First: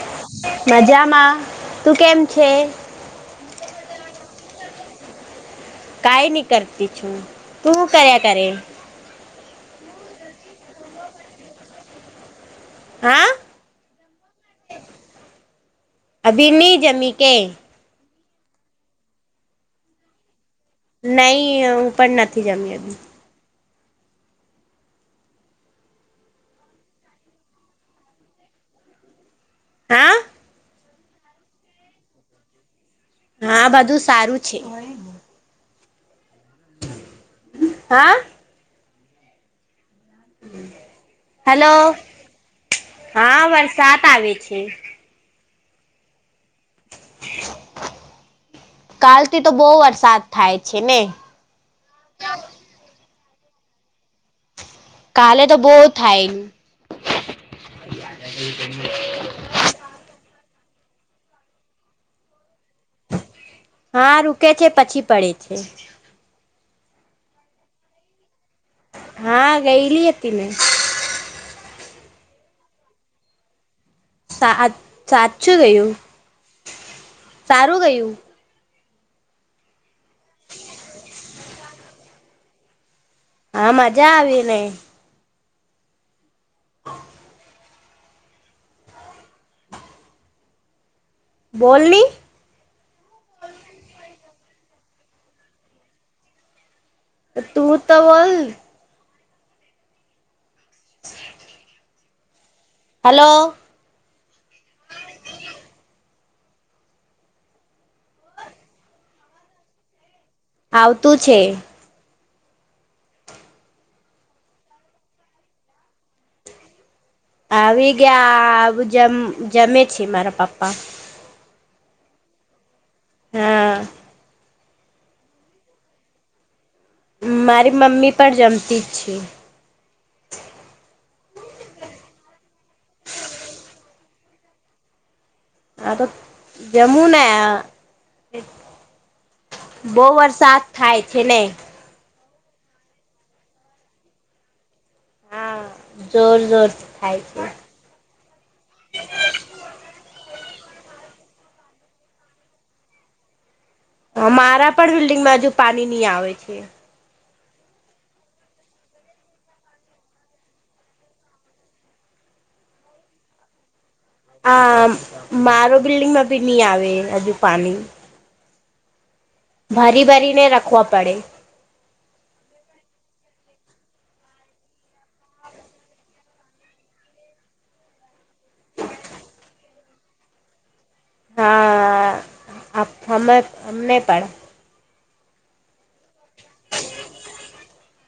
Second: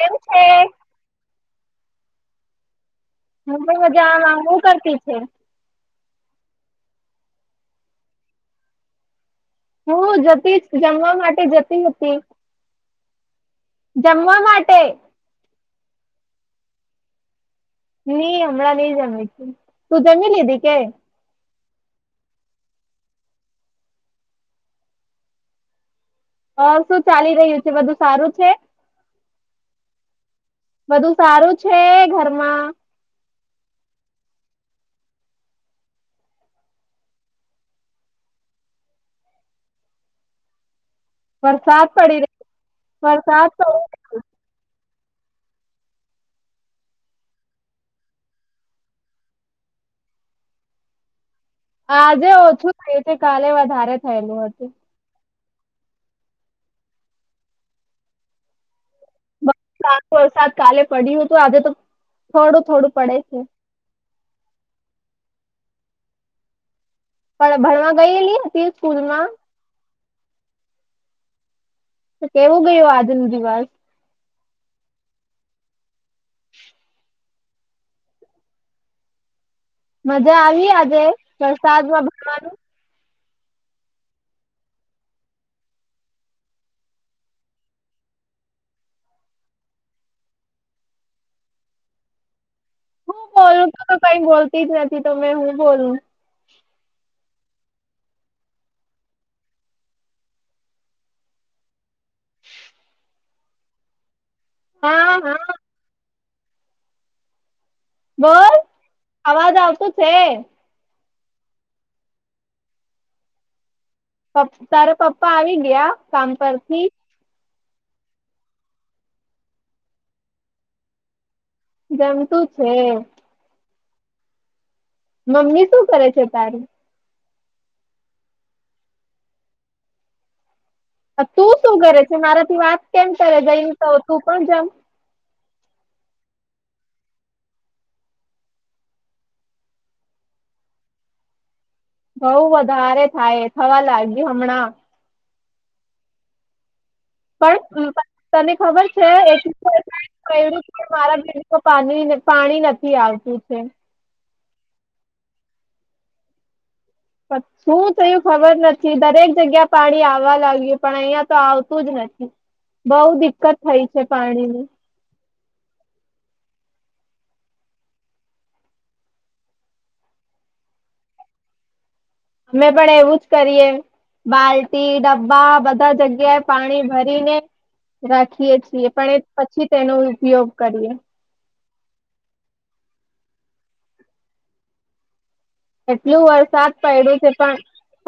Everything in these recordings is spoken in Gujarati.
કેમ છે હલો મજામાં તું કેમ છે. મે પણ મજા આ હુ કરતી છે. કાંઈ નહી કરતી છું, તું હુ કર્યા કરે. હું જતી જમવા માટે જતી હતી. હા. જમવા માટે અભિની જમી કે નહી, હમણાં નઈ જમે છે, તુ જમે લીધી કે નહી હુ, પણ નથી જમ્યો હ, શું ચાલી રહ્યું છે, બધુ સારું છે. હા બધું સારું છે, ઘરમા હા, બધું સારુ છે. હા હુ હેલો, વરસાદ પડી રહ્યો હા પડ વરસાદ આવે છે. કાલ થી તો બહુ વરસાદ થાય છે, ને આજે ઓછું થયું છે, કાલે વધારે થયેલું હતું. કાલે તો બહુ થાય. બ સા વરસાદ કાલે પડ્યું હતું આજે તો થોડું થોડું પડે છે. હા રૂકે છે, પછી પડે છે. પણ ભણવા ગયેલી. હતી સ્કૂલમાં હા ગયલી હતી મેને તો કેવું ગયું આજ નુ દિવસ. સા સાચું ગયું સારું ગયું. મજા આવી આજે વરસાદમાં ભણવાનું હા મજા આવી ને બોલની હું બોલું તો કંઈ બોલતી જ નથી તમે હું બોલું. તું તો બોલ. [inaudible] [inaudible] હેલો. હા, હા, બોલ અવાજ આવતું છે. ખોટું છે. પણ તારા પપ્પા આવી ગયા કામ પરથી આવી ગયા જમ જમે છે, મારા પપ્પા જમતું છે હા મમ્મી શું કરે છે તારી? મારી મમ્મી પણ જમતી જ છે. તું શું કરે છે મારાથી વાત કેમ કરે જઈને તો તુ પણ જમ. હા તો જમુને બહુ વરસાદ થાય છે ને બહુ વધારે થાય થવા લાગ્યું હમણાં. હા, જોર જોર થાય છે પણ પાકતાને ખબર છે કું કે મારા બડ પા પાણી નથી આવતું છે. હ મારા પણ બિલ્ડિંગમાં હજુ, પાણી નહી. આવે છે. શું થયું ખબર નથી, દરેક જગ્યા પાણી આવવા લાગ્યું પણ ઐયા તો આવતું જ નથી બહુ, દિકકત થઈ. છે પાણીની આ મારો બિલ્ડિંગમા ભી નહી, આવે હજુ પાણી ભારી, ભરીને રાખવા પડે. અમે પણ એવુજ, કરીએ બાલટી ડબ્બા, બધા જગ્યાએ પાણી ભરીને રાખીએ છીએ પણ, એ પછી તેનો ઉપયોગ કરીએ હા, અમે અમને પણ એટલું વરસાદ પડ્યો છે, પણ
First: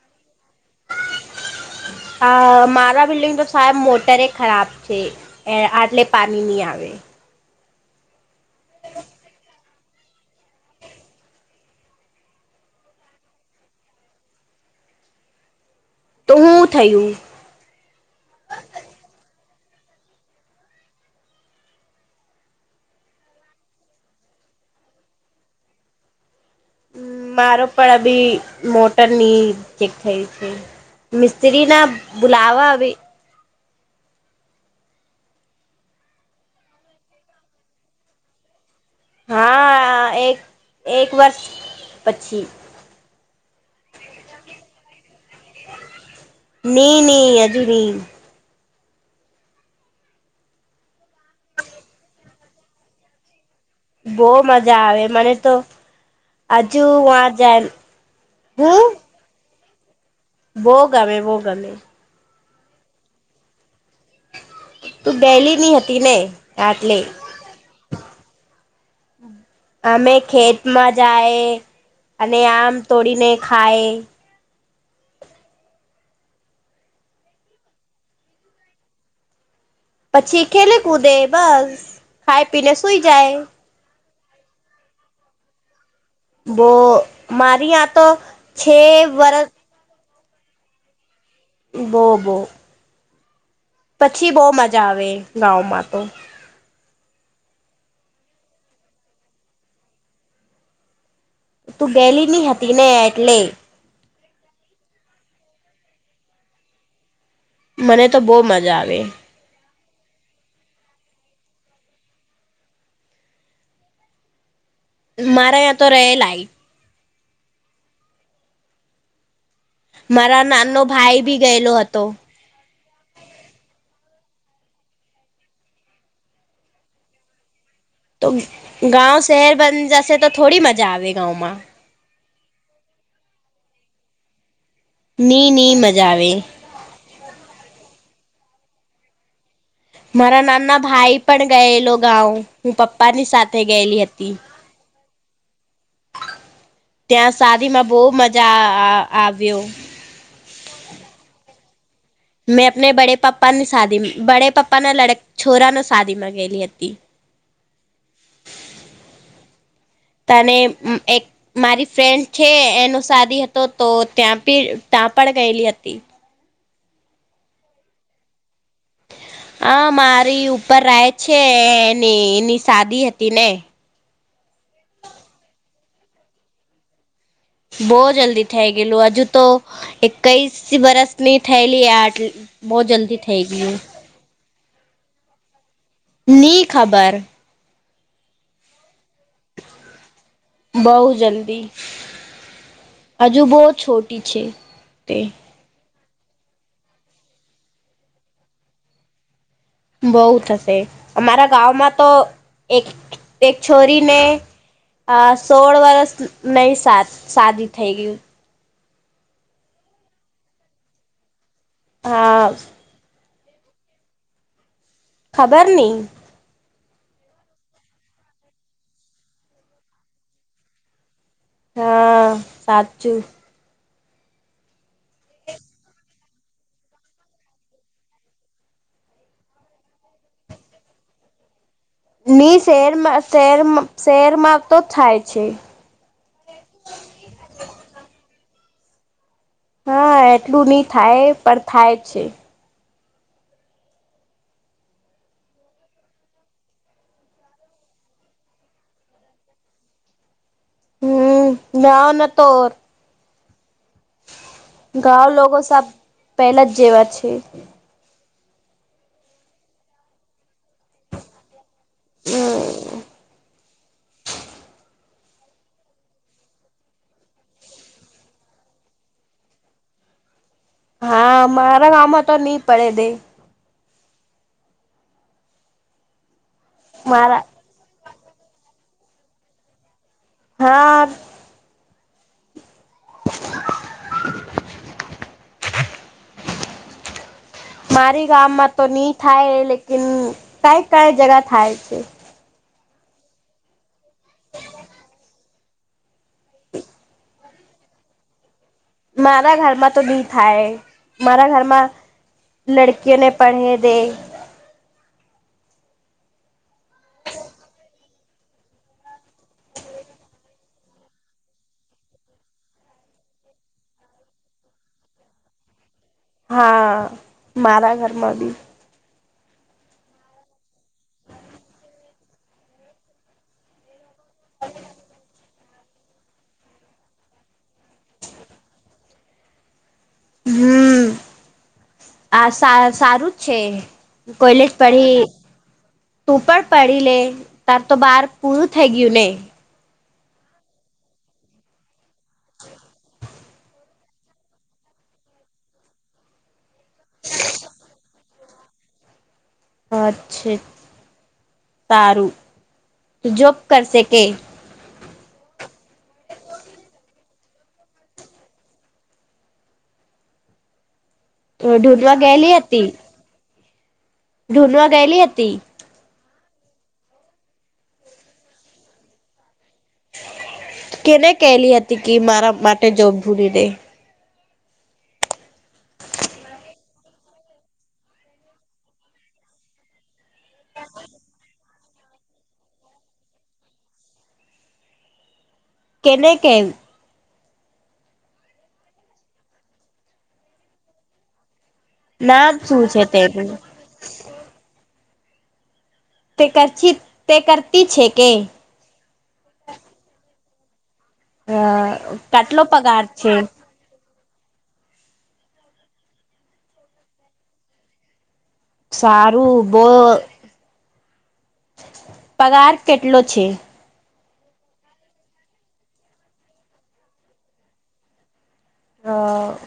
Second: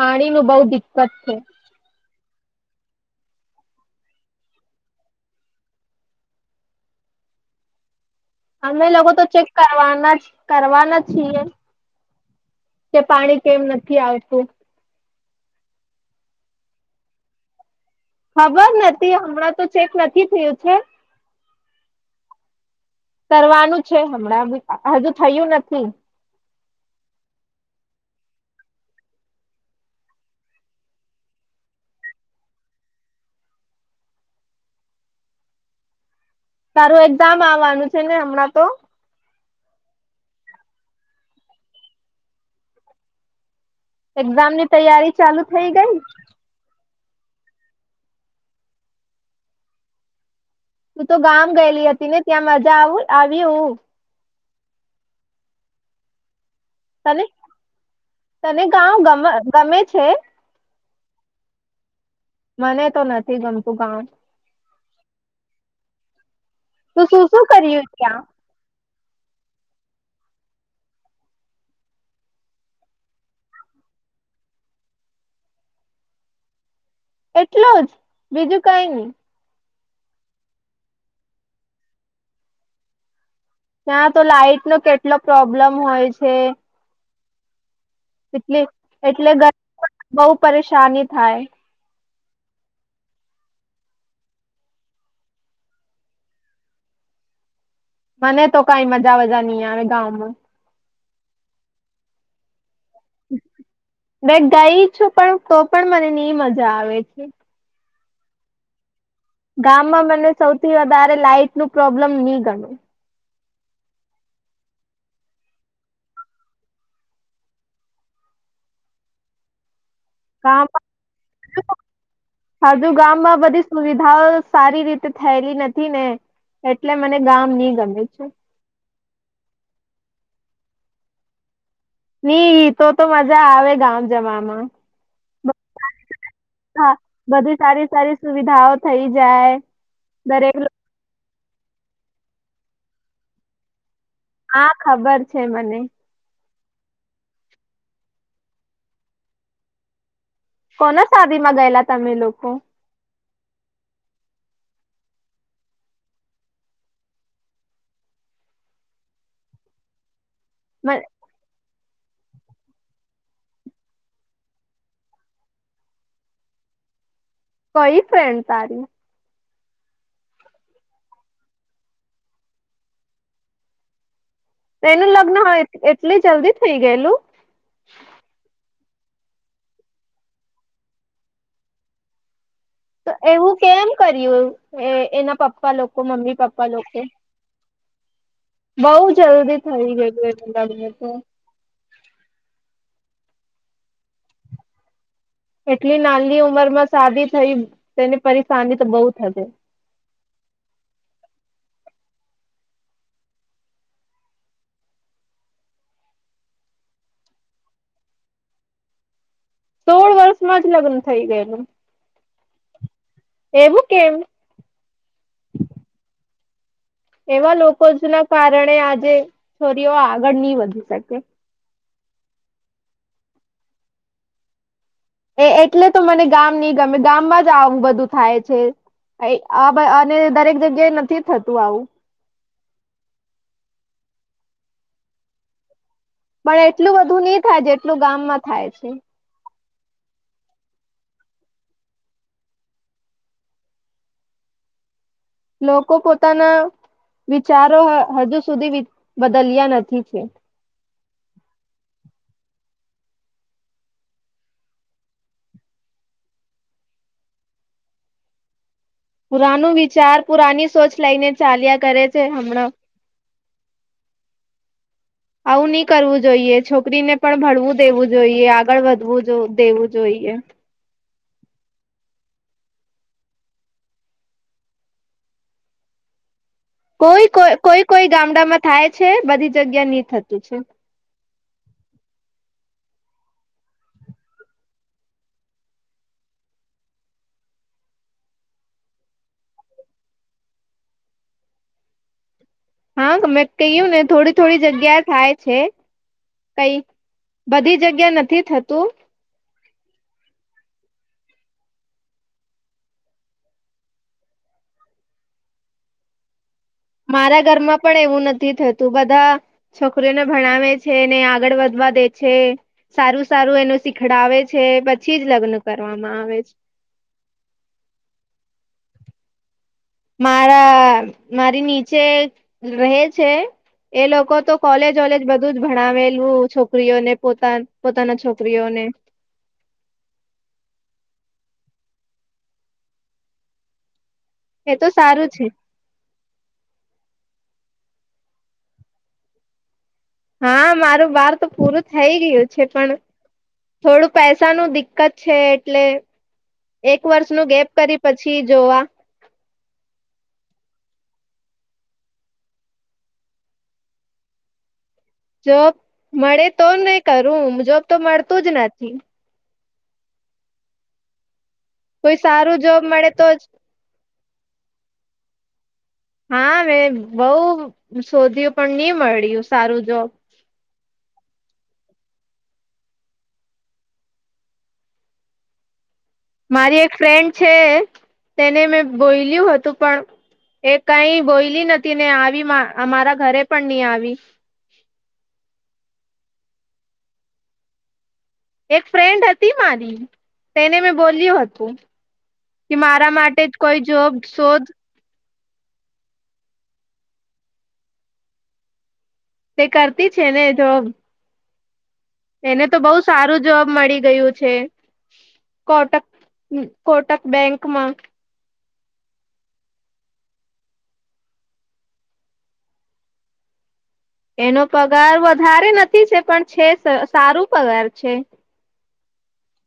પાણી નું બહુ દિકકત છે. આ મારા બિલ્ડિંગ તો શાયદ મોટરે ખરાબ છે, આટલે પાણી નહી આવે. અમે લોકો તો ચેક કરવાના કરવાના છીએ કે પાણી કેમ નથી આવતું તો હું થયું ખબર નથી હમણાં તો ચેક નથી થયું છે કરવાનું છે હમણાં હજુ થયું નથી મારો પણ અભી મોટર ની ચેક થઈ છે. મિસ્ત્રી ના બુલાવા તારું એક્ઝામ આવવાનું છે ને હમણાં તો હા, એક એક વર્ષ પછી એક્ઝામ, ની તૈયારી ચાલુ થઇ ગઈ? ની, ની અજુ ની. તું તો ગામ ગયેલી હતી, ને ત્યાં મજા આવ આવી હું? બહુ મજા આવે મને તો હજુ તને વાર જાય, તને હું? ગાવ ગમે ગમે છે. બોગમે, બોગમે. મને તો નથી ગમતું ગામ તું બેહેલી ની હતી, ને આટલે તું શું, શું કર્યુ ત્યા? અમે ખેતમાં જાય, અને આમ તોડીને ખાય એટલું જ, બીજું કઈ નઈ? પછી ખેલે કૂદે બસ ખાય પીલે સુઈ જાય ત્યા તો લાાઈટ, નો કેટલો પ્રોબ્લેમ હોય જ બોહ, મારી યા તો એટલે છે. એટલે વરષ બહુ પરેશાની થાય બો બો. પછી, બહુ મજા આવે ગામમાં તો મને તો કઈ મજા વજા નહી, આવે ગામમા તુ ગેલી ન હતી, ને એટલે બે ગઈ છુ, પણ તો પણ મને હ મજા આવે છે. મને તો બહુ મજા આવે ગામમા, મને સૌથી વધારે લાાઈટનુ પ્રોબ્લમ ની ગણુ મારા યાં તો રહે લાઈટ મારા ગામ નાનો ભાઈ બી ગયેલો હતો [unintelligible] હજુ ગામમાં બધી સુવિધાઓ સારી, રીતે થયેલી નથી ને એટલે મને ગામ ની ગમે તો છે ગાવ શહેર, બન જશે તો થોડી મજા આવે ગાંમા ઈ તો તો મજા, આવે ગામ જવામા ની ની મજા આવે હા, બધી સારી -સારી સુવિધાઓ થઈ જાય. મારા દરેક નાના ભાઈ પણ ગયેલો ગાઉ હું પપ્પાની સાથે ગયેલી, હતી. હા, ખબર છે, મને ત્યાં શદીમા, બહુ મજા આવ્યો કોના શાદીમા ગયેલા તમે લોકો? મેં આપને બડે પાપા પપ્પાની શાદી બડે પપ્પાના લડક છોરા ન શાદી માં ગયેલી હતી. તને એક મારી ફ્રેન્ડ છે, એનો સાદી હતો તો ત્યાં બી ત્યાં પણ ગયેલી હતી કઈ ફ્રેન્ડ તારી આ મારી ઉપર રહે છે. એની એની શાદી હતી ને એનું લગ્ન હ એટલી જલ્દી થઈ, ગયેલુ બહુ, જલ્દી થઇ લું, હજુ તો એકઈસ વરષની થયેલી આટ તો એવુ, કેમ કર્યું એના પપ્પા લોકો મમ્મી ની પપ્પા લોકો ખબર બઉ, જલ્દી થઇ ગયુ બહું જલ્દી હજુ બહુ છોટી છે, તે એટલી નાની ઉંમરમા સાદીી થઈ, તેની પરેશાની તો બહુ થશે બહ થશે અમારા ગામંમા તો એક-એક છોરીને અ સોળ, વર્ષ મે શાદી થઈ ગયુ સોળ વર્ષમાં જ લગ્ન થઈ ગયેલુ હા એવુ, કેમ ખબર નઈ એવા લોકો જ ના કારણે, આજે છોરીઓ આગળ નહી વધી શકે હા સાચુ એ એટલે તો મને ગામ નહ ગમે ગામમાં જ આવું બધું થાય છે. આ અને દરેક જગ્યાએ નથી. થતું આવુ ની શેરમાં શેર શેરમાં તો થાય છે. પણ એટલ બધુ નહી, થાય જેટલું ગામમાં થાય છે. હા એટલું નહી, થાય પણ થાય છે. લોકો પોતાના વિચારો હજુ સુધી બદલ્યા નથી છે. હમ, મે ઓ ના તોર ગાઉ લોકો સાબ પેલા જ જેવા છે. પુરાનું વિચાર પુરાની સોચ લઈને ચાલ્યા કરે છે, હમ હમણા આવું નહી કરવું જોઈએ છોકરીને, પણ ભણવું દેવું જોઈએ આગળ વધવું દેવું જોઈએ યે હા, મારા આમાં તો નહી પડે દે કોઈ મારા કો કોઈ કોઈ ગામડામાં થાય છે, બધી જગ્યા નહી થતી હાસ અઅ મારી ગામમા તો ની થાય લેકિન કઈ, કઈ જગા થાય છે. હાંગ, મેં કહ્યું ને થોડી થોડી જગ્યાએ થાય છે. કઈ બધી જગ્યાએ નથી થતુ મારા ઘરમા, તો ની થાય મારા ઘરમા લડકિયોને પઢે દેય મારા ઘરમાં પણ એવું નથી, થતું બધા છોકરીઓને ભણાવે છેને, આગળ વધ વા દે છે, સારુ-સારુ એનું શીખડાવે છે, પછી જ લગ્ન ક હા, મારા ઘરમા બી મારા મારી નીચે રહે છે. એ લોકો, તો કોલેજ વલેજ બ બધું જ ભણાવેલુ, છોકરીઓને પોતા પોતાના છોકરીઓને હમ, આ સા સારું જ છે. કોલેજ એ તો પઢી, સારું છે તુ પણ પઢી લે તાર તો બાર પૂરુ થઈ ગયુ, ને હા, મારું બાર તો પૂરું થઈ ગયુ છે, પણ થોડું પૈસા નું દિક્કત છે, એટલે એક વર્ષનુ ગેપ, કરી પછી જોવા અચ્છી તારું જોપ કરશે કે જોબ મળે તો નઈ કરુ, જોબ તો મળતું જ નથી. હુ ઢૂંઢવા કોઈ ગયેલી સારું જોબ હતી મળે તો જ ઢૂઢવા ગયેલી હતી હા, મેં બઉ શોધ્યું પણ નહી મળ્યુ કેને કેલી હતી, કે મારા માટે જો ભૂલી દે મારી એક ફ્રેન્ડ છે, તેને મેં બોલ્યું હતુ પણ એ કઈ બોયલી નથી ને આવીમા, અમારા ઘરે પણ નઈ આવી કેને, કેવ એક ફ્રેન્ડ હતી મારી તેને મેં બોલ્યું હતુ નામ કે શું છે મારા માટે તેનું જ કોઈ જોબ શોધ તે કર છી, તે કરતી છે, કે તે કરતી છેને, જોબ હા એને તો બહુ સારુ, જોબ મળી ગયુ છે. કોટ, અં કોટક બેંકમા સારુ, બહ પગાર કેટલો છે. એનો પગાર વધારે નથી છે, પણ છે, સ સારું પગાર છે. અ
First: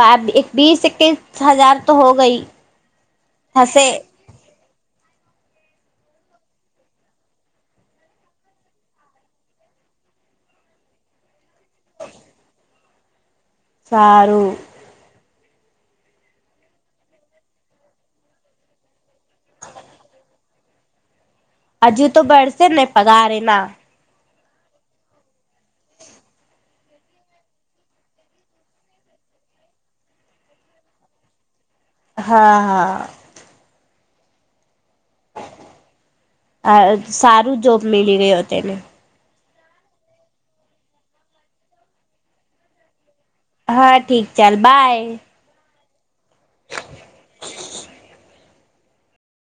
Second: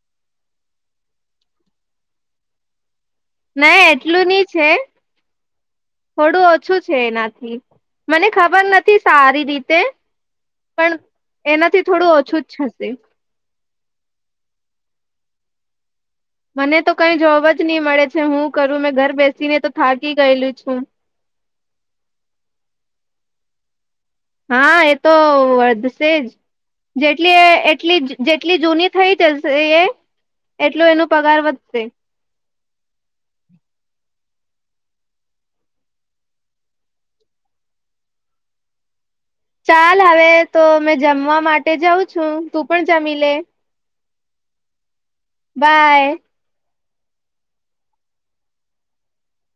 બાર એક બીસ એકકીસ હજાર, તો હો ગઈ ના હશે એટલું ની છે. થોડું ઓછું છે, એનાથી મને ખબર નથી. સારી રીતે પણ એનાથી થોડુ, ઓછુ જ જશે સારુ મને તો કઈ જોબ જ નહી, મળે છે, હુ કરુ મેં ઘર બેસીને તો થાકી ગયેલું છુ હજુ, તો ભરસે જ ને પગાર એના હા, એ તો વધશે જ જેટલી એટલી જેટલી જૂની થઈ જશે એ એટલું એનું પગાર વધશે. હા, હા. અહ સારુ, જોબ મીલી ગયો તેને. ચાલ હવે, તો મેં જમવા માટે જાઉં છું. તું પણ જમી લે હા, ઠીક ચાલ બાય બાય [inaudible]